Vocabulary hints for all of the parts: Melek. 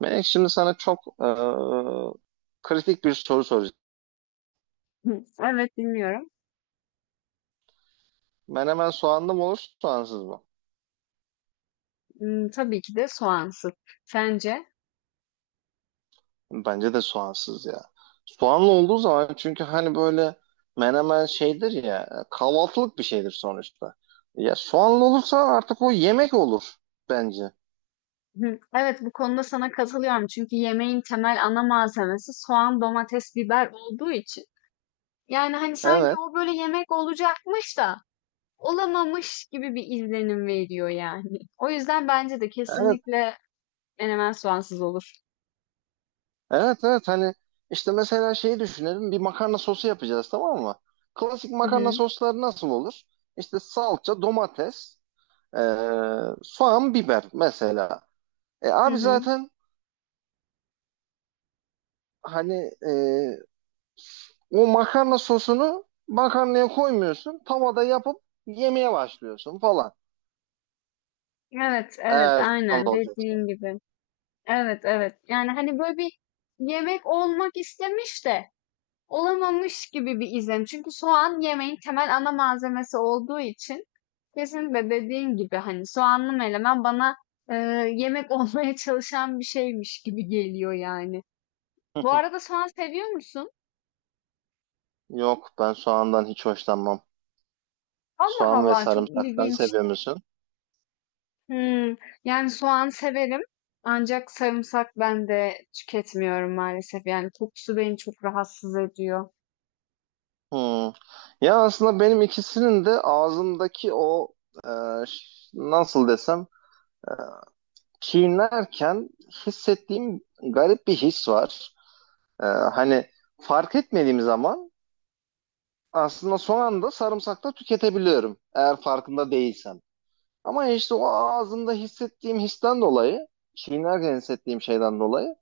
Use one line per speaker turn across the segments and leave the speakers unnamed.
Melek şimdi sana çok kritik bir soru soracağım.
Hı, evet dinliyorum.
Menemen soğanlı mı olur, soğansız mı?
Hmm, tabii ki de soğansız. Sence?
Bence de soğansız ya. Soğanlı olduğu zaman çünkü hani böyle menemen şeydir ya, kahvaltılık bir şeydir sonuçta. Ya soğanlı olursa artık o yemek olur bence.
Hı, evet, bu konuda sana katılıyorum, çünkü yemeğin temel ana malzemesi soğan, domates, biber olduğu için. Yani hani sanki
Evet,
o böyle yemek olacakmış da olamamış gibi bir izlenim veriyor yani. O yüzden bence de
evet,
kesinlikle menemen soğansız olur.
evet, evet. Hani işte mesela şeyi düşünelim, bir makarna sosu yapacağız, tamam mı? Klasik
Hı
makarna
hı,
sosları nasıl olur? İşte salça, domates, ee, soğan, biber mesela. E
hı
abi
hı.
zaten hani e, o makarna sosunu makarnaya koymuyorsun. Tavada yapıp yemeye başlıyorsun falan.
Evet, evet,
Eğer soğanlı
aynen
olacaksa.
dediğin gibi. Evet, evet. Yani hani böyle bir yemek olmak istemiş de olamamış gibi bir izlenim. Çünkü soğan yemeğin temel ana malzemesi olduğu için kesinlikle dediğin gibi hani soğanlı menemen bana e, yemek olmaya çalışan bir şeymiş gibi geliyor yani. Bu arada soğan seviyor musun?
Yok, ben soğandan hiç hoşlanmam.
Allah
Soğan ve
Allah, çok
sarımsaktan
ilginç.
seviyor musun?
Hmm, yani soğan severim ancak sarımsak ben de tüketmiyorum maalesef. Yani kokusu beni çok rahatsız ediyor.
Hmm. Ya aslında benim ikisinin de ağzımdaki e, nasıl desem, e, çiğnerken hissettiğim garip bir his var. Hani fark etmediğim zaman aslında son anda sarımsak da tüketebiliyorum eğer farkında değilsem. Ama işte o ağzımda hissettiğim histen dolayı, çiğnerken hissettiğim şeyden dolayı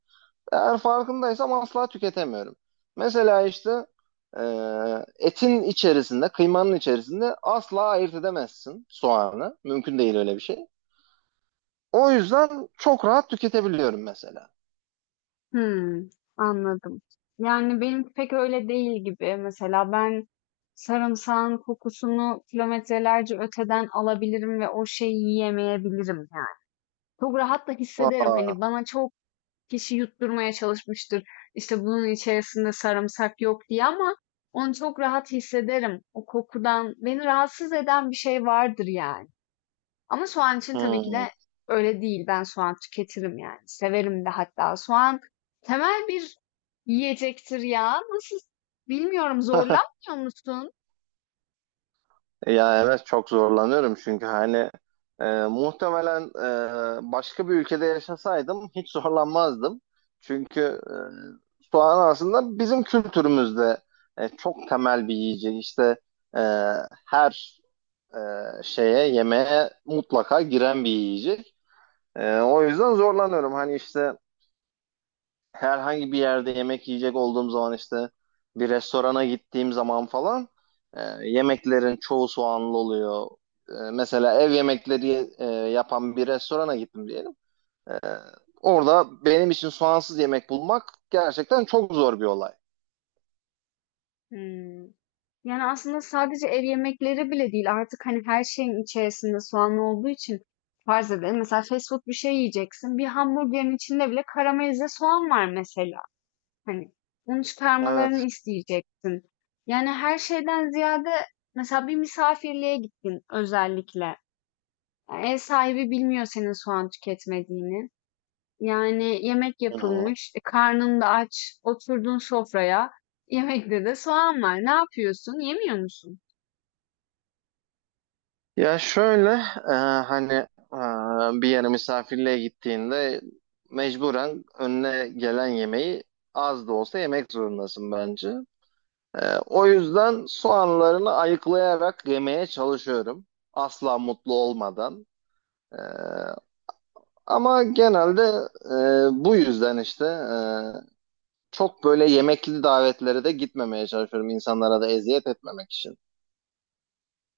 eğer farkındaysam asla tüketemiyorum. Mesela işte e, etin içerisinde, kıymanın içerisinde asla ayırt edemezsin soğanı. Mümkün değil öyle bir şey. O yüzden çok rahat tüketebiliyorum mesela.
Hımm, anladım. Yani benim pek öyle değil gibi. Mesela ben sarımsağın kokusunu kilometrelerce öteden alabilirim ve o şeyi yiyemeyebilirim yani. Çok rahat da hissederim.
Aa,
Hani bana çok kişi yutturmaya çalışmıştır, işte, bunun içerisinde sarımsak yok diye, ama onu çok rahat hissederim. O kokudan beni rahatsız eden bir şey vardır yani. Ama soğan için tabii ki de
hmm.
öyle değil. Ben soğan tüketirim yani. Severim de hatta. Soğan temel bir yiyecektir ya. Nasıl, bilmiyorum, zorlanmıyor musun?
Ya evet, çok zorlanıyorum çünkü hani muhtemelen başka bir ülkede yaşasaydım hiç zorlanmazdım. Çünkü soğan aslında bizim kültürümüzde çok temel bir yiyecek. İşte e, her şeye, yemeğe mutlaka giren bir yiyecek. O yüzden zorlanıyorum. Hani işte herhangi bir yerde yemek yiyecek olduğum zaman, işte bir restorana gittiğim zaman falan, e, yemeklerin çoğu soğanlı oluyor. E, mesela ev yemekleri yapan bir restorana gittim diyelim. E, Orada benim için soğansız yemek bulmak gerçekten çok zor bir olay.
Hmm. Yani aslında sadece ev yemekleri bile değil. Artık hani her şeyin içerisinde soğan olduğu için, farz edelim, mesela fast food bir şey yiyeceksin. Bir hamburgerin içinde bile karamelize soğan var mesela. Hani bunu çıkarmalarını
Evet.
isteyeceksin. Yani her şeyden ziyade, mesela bir misafirliğe gittin özellikle. Yani ev sahibi bilmiyor senin soğan tüketmediğini. Yani yemek
Hı hı.
yapılmış, karnın da aç, oturdun sofraya. Yemekte de soğan var. Ne yapıyorsun? Yemiyor musun?
Ya şöyle, e, hani bir yere misafirliğe gittiğinde mecburen önüne gelen yemeği az da olsa yemek zorundasın bence. O yüzden soğanlarını ayıklayarak yemeye çalışıyorum. Asla mutlu olmadan. E, Ama genelde bu yüzden işte çok böyle yemekli davetlere de gitmemeye çalışıyorum insanlara da eziyet etmemek için.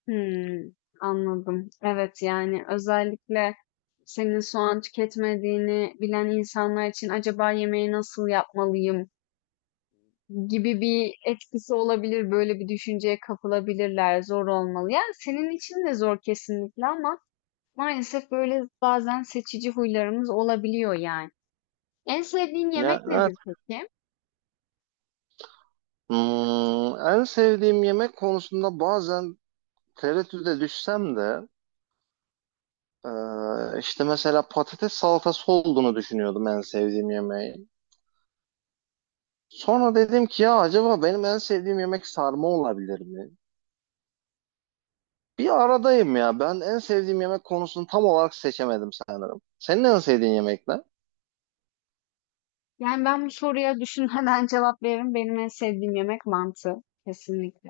Hmm, anladım. Evet, yani özellikle senin soğan tüketmediğini bilen insanlar için, "Acaba yemeği nasıl yapmalıyım?" gibi bir etkisi olabilir. Böyle bir düşünceye kapılabilirler. Zor olmalı. Yani senin için de zor kesinlikle, ama maalesef böyle bazen seçici huylarımız olabiliyor yani. En sevdiğin
Ya,
yemek
evet.
nedir peki?
Hmm, en sevdiğim yemek konusunda bazen tereddüde düşsem de işte mesela patates salatası olduğunu düşünüyordum en sevdiğim yemeği. Sonra dedim ki ya acaba benim en sevdiğim yemek sarma olabilir mi? Bir aradayım ya. Ben en sevdiğim yemek konusunu tam olarak seçemedim sanırım. Senin en sevdiğin yemek ne?
Yani ben bu soruya düşünmeden cevap veririm. Benim en sevdiğim yemek mantı. Kesinlikle.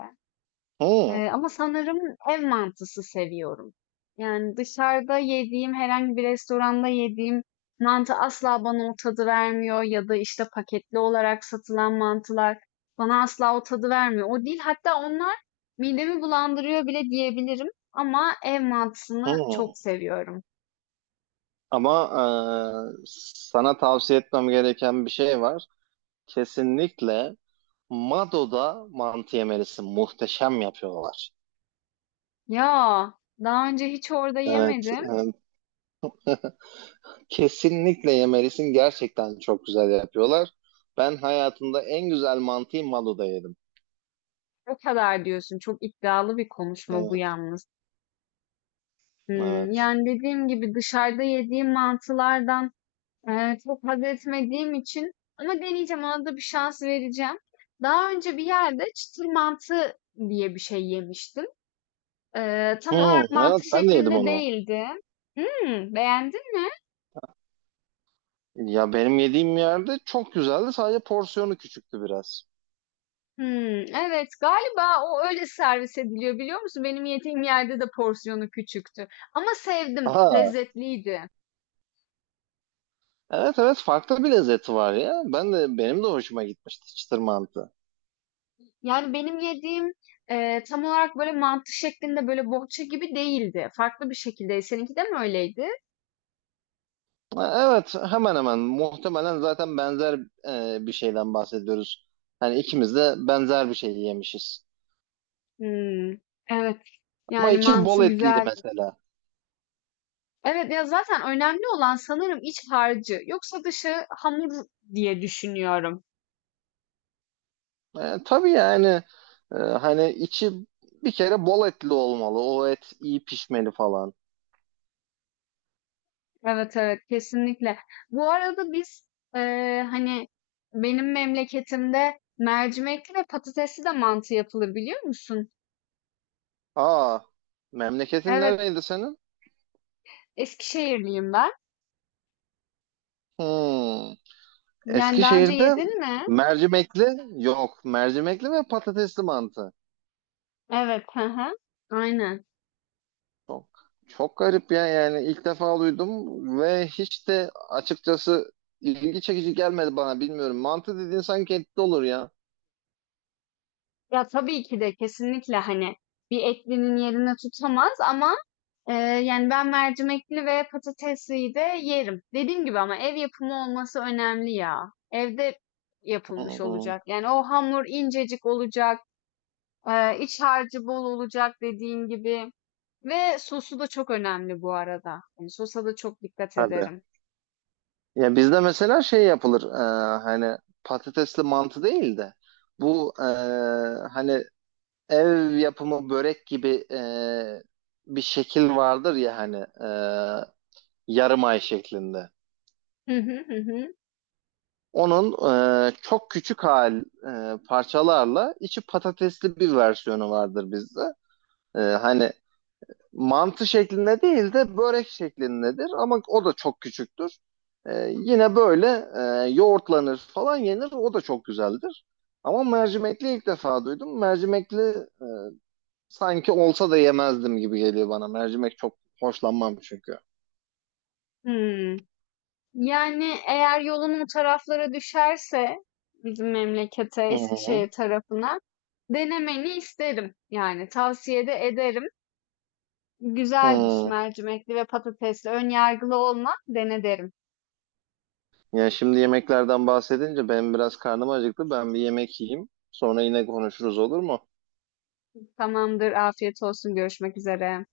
Hmm,
Ama sanırım ev mantısı seviyorum. Yani dışarıda yediğim, herhangi bir restoranda yediğim mantı asla bana o tadı vermiyor, ya da işte paketli olarak satılan mantılar bana asla o tadı vermiyor. O değil, hatta onlar midemi bulandırıyor bile diyebilirim, ama ev mantısını
hmm.
çok seviyorum.
Ama e, sana tavsiye etmem gereken bir şey var. Kesinlikle Mado'da mantı yemelisin. Muhteşem yapıyorlar.
Ya daha önce hiç orada
Evet,
yemedim.
evet. Kesinlikle yemelisin. Gerçekten çok güzel yapıyorlar. Ben hayatımda en güzel mantıyı Malu'da yedim.
O kadar diyorsun. Çok iddialı bir konuşma bu
Evet,
yalnız. Hmm,
evet.
yani dediğim gibi dışarıda yediğim mantılardan çok haz etmediğim için, ama deneyeceğim, ona da bir şans vereceğim. Daha önce bir yerde çıtır mantı diye bir şey yemiştim. Tam olarak
Hmm, evet
mantı
ben de yedim
şeklinde
onu.
değildi. Hımm, beğendin mi?
Ya benim yediğim yerde çok güzeldi. Sadece porsiyonu küçüktü biraz.
Hımm, evet, galiba o öyle servis ediliyor, biliyor musun? Benim yediğim yerde de porsiyonu küçüktü, ama sevdim,
Aha,
lezzetliydi.
evet, evet, farklı bir lezzeti var ya. Benim de hoşuma gitmişti çıtır mantı.
Yani benim yediğim, tam olarak böyle mantı şeklinde, böyle bohça gibi değildi. Farklı bir şekildeydi. Seninki de mi öyleydi?
Ha, evet, hemen hemen muhtemelen zaten benzer bir şeyden bahsediyoruz. Hani ikimiz de benzer bir şey yemişiz.
Hmm, evet.
Ama
Yani
içi bol
mantığı
etliydi
güzeldi.
mesela.
Evet, ya, zaten önemli olan sanırım iç harcı. Yoksa dışı hamur diye düşünüyorum.
Tabii, yani hani içi bir kere bol etli olmalı. O et iyi pişmeli falan.
Evet, evet, kesinlikle. Bu arada biz, hani, benim memleketimde mercimekli ve patatesli de mantı yapılır, biliyor musun?
Aa, memleketin
Evet,
nereydi senin?
Eskişehirliyim ben.
Hmm,
Yani daha önce
Eskişehir'de
yedin mi?
mercimekli yok. Mercimekli ve patatesli mantı.
Evet, hı hı. Aynen.
Çok, çok garip ya, yani ilk defa duydum ve hiç de açıkçası ilgi çekici gelmedi bana, bilmiyorum. Mantı dediğin sanki etli olur ya.
Ya tabii ki de, kesinlikle hani bir etlinin yerini tutamaz, ama e, yani ben mercimekli ve patatesliyi de yerim. Dediğim gibi, ama ev yapımı olması önemli ya. Evde yapılmış
Hmm.
olacak. Yani o hamur incecik olacak, iç harcı bol olacak, dediğin gibi. Ve sosu da çok önemli bu arada. Yani sosa da çok dikkat
Hadi.
ederim.
Ya bizde mesela şey yapılır, hani patatesli mantı değil de bu, hani ev yapımı börek gibi bir şekil vardır ya, hani, yarım ay şeklinde.
Hı hı, hı hı.
Onun çok küçük parçalarla içi patatesli bir versiyonu vardır bizde. Hani mantı şeklinde değil de börek şeklindedir ama o da çok küçüktür. Yine böyle yoğurtlanır falan, yenir, o da çok güzeldir. Ama mercimekli ilk defa duydum. Mercimekli sanki olsa da yemezdim gibi geliyor bana. Mercimek çok hoşlanmam çünkü.
Hmm. Yani eğer yolun o taraflara düşerse, bizim memlekete,
Hı hı.
Eskişehir tarafına, denemeni isterim. Yani tavsiye de ederim. Güzeldir
Hı.
mercimekli ve patatesli. Ön yargılı olma, dene derim.
Ya şimdi yemeklerden bahsedince benim biraz karnım acıktı. Ben bir yemek yiyeyim. Sonra yine konuşuruz, olur mu?
Tamamdır, afiyet olsun. Görüşmek üzere.